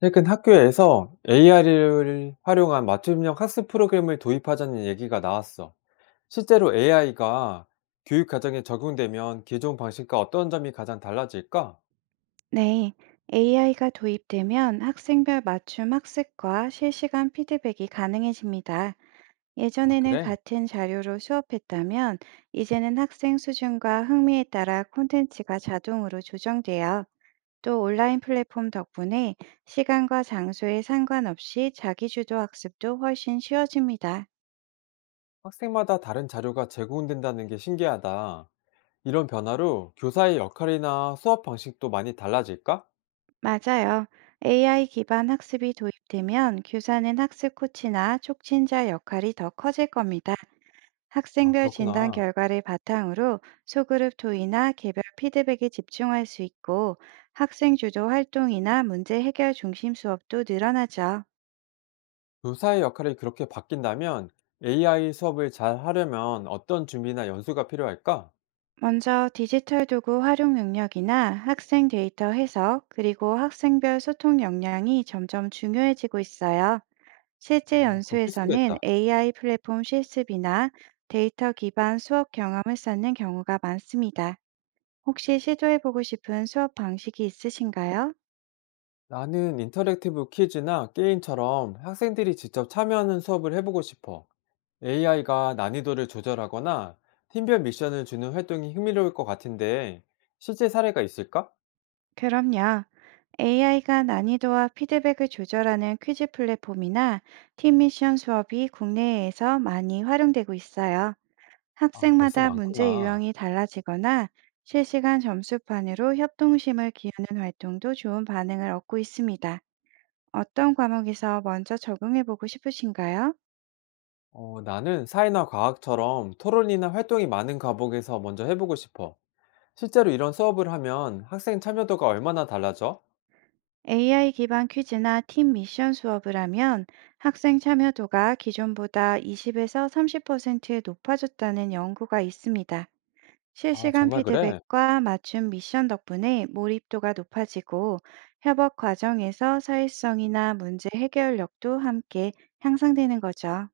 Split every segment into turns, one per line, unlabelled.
최근 학교에서 AI를 활용한 맞춤형 학습 프로그램을 도입하자는 얘기가 나왔어. 실제로 AI가 교육 과정에 적용되면 기존 방식과 어떤 점이 가장 달라질까?
네, AI가 도입되면 학생별 맞춤 학습과 실시간 피드백이 가능해집니다.
아,
예전에는
그래?
같은 자료로 수업했다면 이제는 학생 수준과 흥미에 따라 콘텐츠가 자동으로 조정돼요. 또 온라인 플랫폼 덕분에 시간과 장소에 상관없이 자기주도 학습도 훨씬 쉬워집니다.
학생마다 다른 자료가 제공된다는 게 신기하다. 이런 변화로 교사의 역할이나 수업 방식도 많이 달라질까?
맞아요. AI 기반 학습이 도입되면 교사는 학습 코치나 촉진자 역할이 더 커질 겁니다.
아,
학생별 진단
그렇구나.
결과를 바탕으로 소그룹 토의나 개별 피드백에 집중할 수 있고 학생 주도 활동이나 문제 해결 중심 수업도 늘어나죠.
교사의 역할이 그렇게 바뀐다면 AI 수업을 잘 하려면 어떤 준비나 연수가 필요할까?
먼저 디지털 도구 활용 능력이나 학생 데이터 해석 그리고 학생별 소통 역량이 점점 중요해지고 있어요. 실제
그건
연수에서는
필수겠다.
AI 플랫폼 실습이나 데이터 기반 수업 경험을 쌓는 경우가 많습니다. 혹시 시도해보고 싶은 수업 방식이 있으신가요?
나는 인터랙티브 퀴즈나 게임처럼 학생들이 직접 참여하는 수업을 해보고 싶어. AI가 난이도를 조절하거나 팀별 미션을 주는 활동이 흥미로울 것 같은데 실제 사례가 있을까?
그럼요. AI가 난이도와 피드백을 조절하는 퀴즈 플랫폼이나 팀 미션 수업이 국내에서 많이 활용되고 있어요.
아, 벌써
학생마다 문제
많구나.
유형이 달라지거나 실시간 점수판으로 협동심을 기르는 활동도 좋은 반응을 얻고 있습니다. 어떤 과목에서 먼저 적용해 보고 싶으신가요?
나는 사회나 과학처럼 토론이나 활동이 많은 과목에서 먼저 해보고 싶어. 실제로 이런 수업을 하면 학생 참여도가 얼마나 달라져?
AI 기반 퀴즈나 팀 미션 수업을 하면 학생 참여도가 기존보다 20에서 30% 높아졌다는 연구가 있습니다.
아,
실시간
정말 그래?
피드백과 맞춤 미션 덕분에 몰입도가 높아지고 협업 과정에서 사회성이나 문제 해결력도 함께 향상되는 거죠.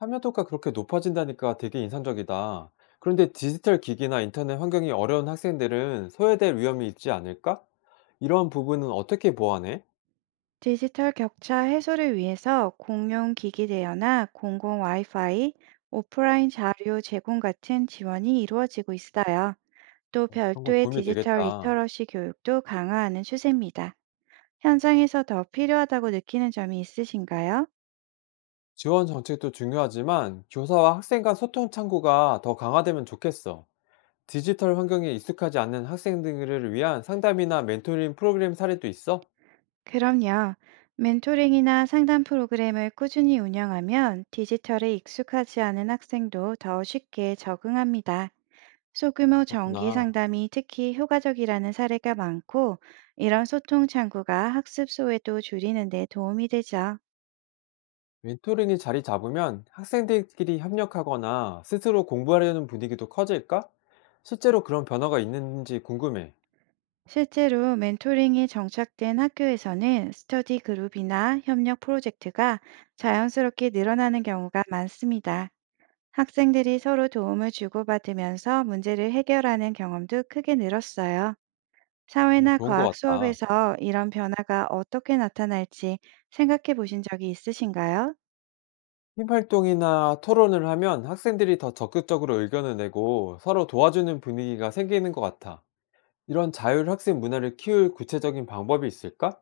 참여도가 그렇게 높아진다니까 되게 인상적이다. 그런데 디지털 기기나 인터넷 환경이 어려운 학생들은 소외될 위험이 있지 않을까? 이런 부분은 어떻게 보완해?
디지털 격차 해소를 위해서 공용 기기 대여나 공공 와이파이, 오프라인 자료 제공 같은 지원이 이루어지고 있어요. 또
그런 건
별도의
도움이
디지털
되겠다.
리터러시 교육도 강화하는 추세입니다. 현장에서 더 필요하다고 느끼는 점이 있으신가요?
지원 정책도 중요하지만 교사와 학생 간 소통 창구가 더 강화되면 좋겠어. 디지털 환경에 익숙하지 않는 학생들을 위한 상담이나 멘토링 프로그램 사례도 있어?
그럼요. 멘토링이나 상담 프로그램을 꾸준히 운영하면 디지털에 익숙하지 않은 학생도 더 쉽게 적응합니다. 소규모 정기
그렇구나.
상담이 특히 효과적이라는 사례가 많고, 이런 소통 창구가 학습 소외도 줄이는 데 도움이 되죠.
멘토링이 자리 잡으면 학생들끼리 협력하거나 스스로 공부하려는 분위기도 커질까? 실제로 그런 변화가 있는지 궁금해.
실제로 멘토링이 정착된 학교에서는 스터디 그룹이나 협력 프로젝트가 자연스럽게 늘어나는 경우가 많습니다. 학생들이 서로 도움을 주고받으면서 문제를 해결하는 경험도 크게 늘었어요.
정말
사회나
좋은 것
과학
같다.
수업에서 이런 변화가 어떻게 나타날지 생각해 보신 적이 있으신가요?
팀 활동이나 토론을 하면 학생들이 더 적극적으로 의견을 내고 서로 도와주는 분위기가 생기는 것 같아. 이런 자율 학습 문화를 키울 구체적인 방법이 있을까?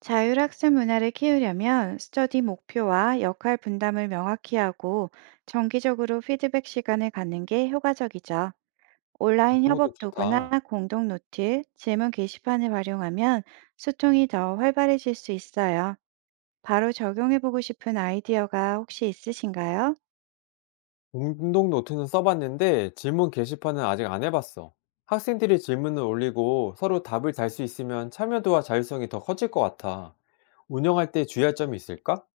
자율학습 문화를 키우려면 스터디 목표와 역할 분담을 명확히 하고 정기적으로 피드백 시간을 갖는 게 효과적이죠.
아,
온라인
그런 것도
협업
좋다.
도구나 공동 노트, 질문 게시판을 활용하면 소통이 더 활발해질 수 있어요. 바로 적용해보고 싶은 아이디어가 혹시 있으신가요?
공동 노트는 써봤는데 질문 게시판은 아직 안 해봤어. 학생들이 질문을 올리고 서로 답을 달 수 있으면 참여도와 자율성이 더 커질 것 같아. 운영할 때 주의할 점이 있을까?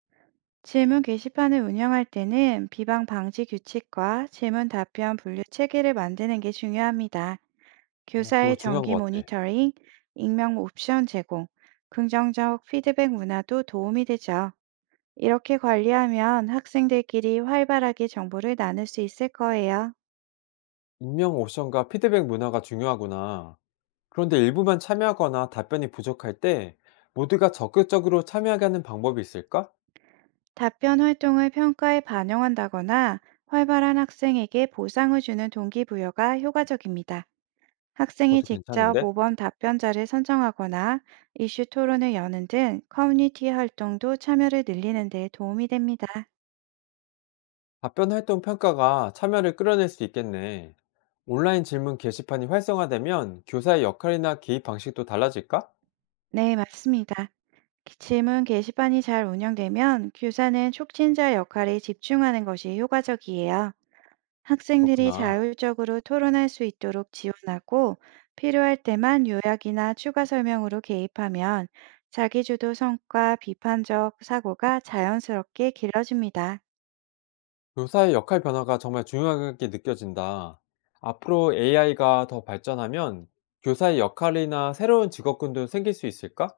질문 게시판을 운영할 때는 비방 방지 규칙과 질문 답변 분류 체계를 만드는 게 중요합니다. 교사의
그거 중요한
정기
것 같아.
모니터링, 익명 옵션 제공, 긍정적 피드백 문화도 도움이 되죠. 이렇게 관리하면 학생들끼리 활발하게 정보를 나눌 수 있을 거예요.
익명 옵션과 피드백 문화가 중요하구나. 그런데 일부만 참여하거나 답변이 부족할 때 모두가 적극적으로 참여하게 하는 방법이 있을까?
답변 활동을 평가에 반영한다거나 활발한 학생에게 보상을 주는 동기부여가 효과적입니다. 학생이
그것도
직접
괜찮은데?
모범 답변자를 선정하거나 이슈 토론을 여는 등 커뮤니티 활동도 참여를 늘리는 데 도움이 됩니다.
답변 활동 평가가 참여를 끌어낼 수 있겠네. 온라인 질문 게시판이 활성화되면 교사의 역할이나 개입 방식도 달라질까?
네, 맞습니다. 질문 게시판이 잘 운영되면 교사는 촉진자 역할에 집중하는 것이 효과적이에요. 학생들이
그렇구나.
자율적으로 토론할 수 있도록 지원하고 필요할 때만 요약이나 추가 설명으로 개입하면 자기주도 성과 비판적 사고가 자연스럽게 길러집니다.
교사의 역할 변화가 정말 중요하게 느껴진다. 앞으로 AI가 더 발전하면 교사의 역할이나 새로운 직업군도 생길 수 있을까?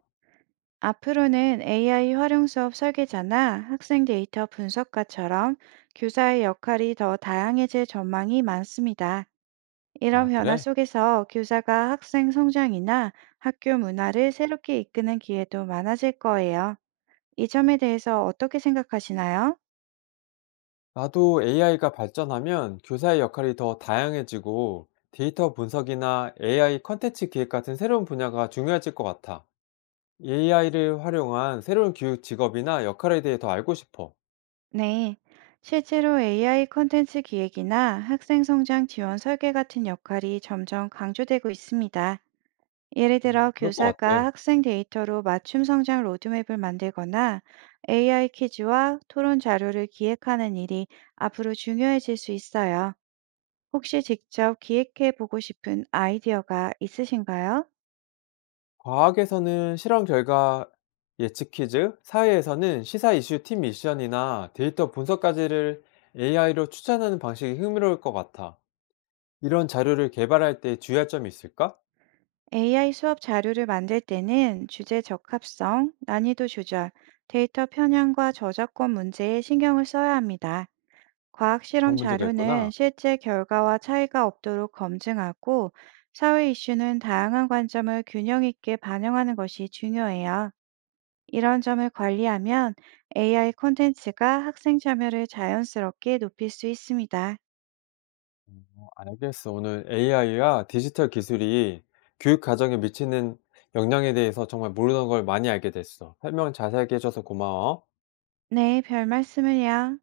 앞으로는 AI 활용 수업 설계자나 학생 데이터 분석가처럼 교사의 역할이 더 다양해질 전망이 많습니다.
아,
이런 변화
그래?
속에서 교사가 학생 성장이나 학교 문화를 새롭게 이끄는 기회도 많아질 거예요. 이 점에 대해서 어떻게 생각하시나요?
나도 AI가 발전하면 교사의 역할이 더 다양해지고 데이터 분석이나 AI 컨텐츠 기획 같은 새로운 분야가 중요해질 것 같아. AI를 활용한 새로운 교육 직업이나 역할에 대해 더 알고 싶어.
네. 실제로 AI 콘텐츠 기획이나 학생 성장 지원 설계 같은 역할이 점점 강조되고 있습니다. 예를 들어
그럴 것
교사가
같아.
학생 데이터로 맞춤 성장 로드맵을 만들거나 AI 퀴즈와 토론 자료를 기획하는 일이 앞으로 중요해질 수 있어요. 혹시 직접 기획해 보고 싶은 아이디어가 있으신가요?
과학에서는 실험 결과 예측 퀴즈, 사회에서는 시사 이슈 팀 미션이나 데이터 분석까지를 AI로 추천하는 방식이 흥미로울 것 같아. 이런 자료를 개발할 때 주의할 점이 있을까?
AI 수업 자료를 만들 때는 주제 적합성, 난이도 조절, 데이터 편향과 저작권 문제에 신경을 써야 합니다. 과학 실험
그런 문제가
자료는
있구나.
실제 결과와 차이가 없도록 검증하고 사회 이슈는 다양한 관점을 균형 있게 반영하는 것이 중요해요. 이런 점을 관리하면 AI 콘텐츠가 학생 참여를 자연스럽게 높일 수 있습니다.
알겠어. 오늘 AI와 디지털 기술이 교육 과정에 미치는 영향에 대해서 정말 모르는 걸 많이 알게 됐어. 설명 자세하게 해줘서 고마워.
네, 별 말씀을요.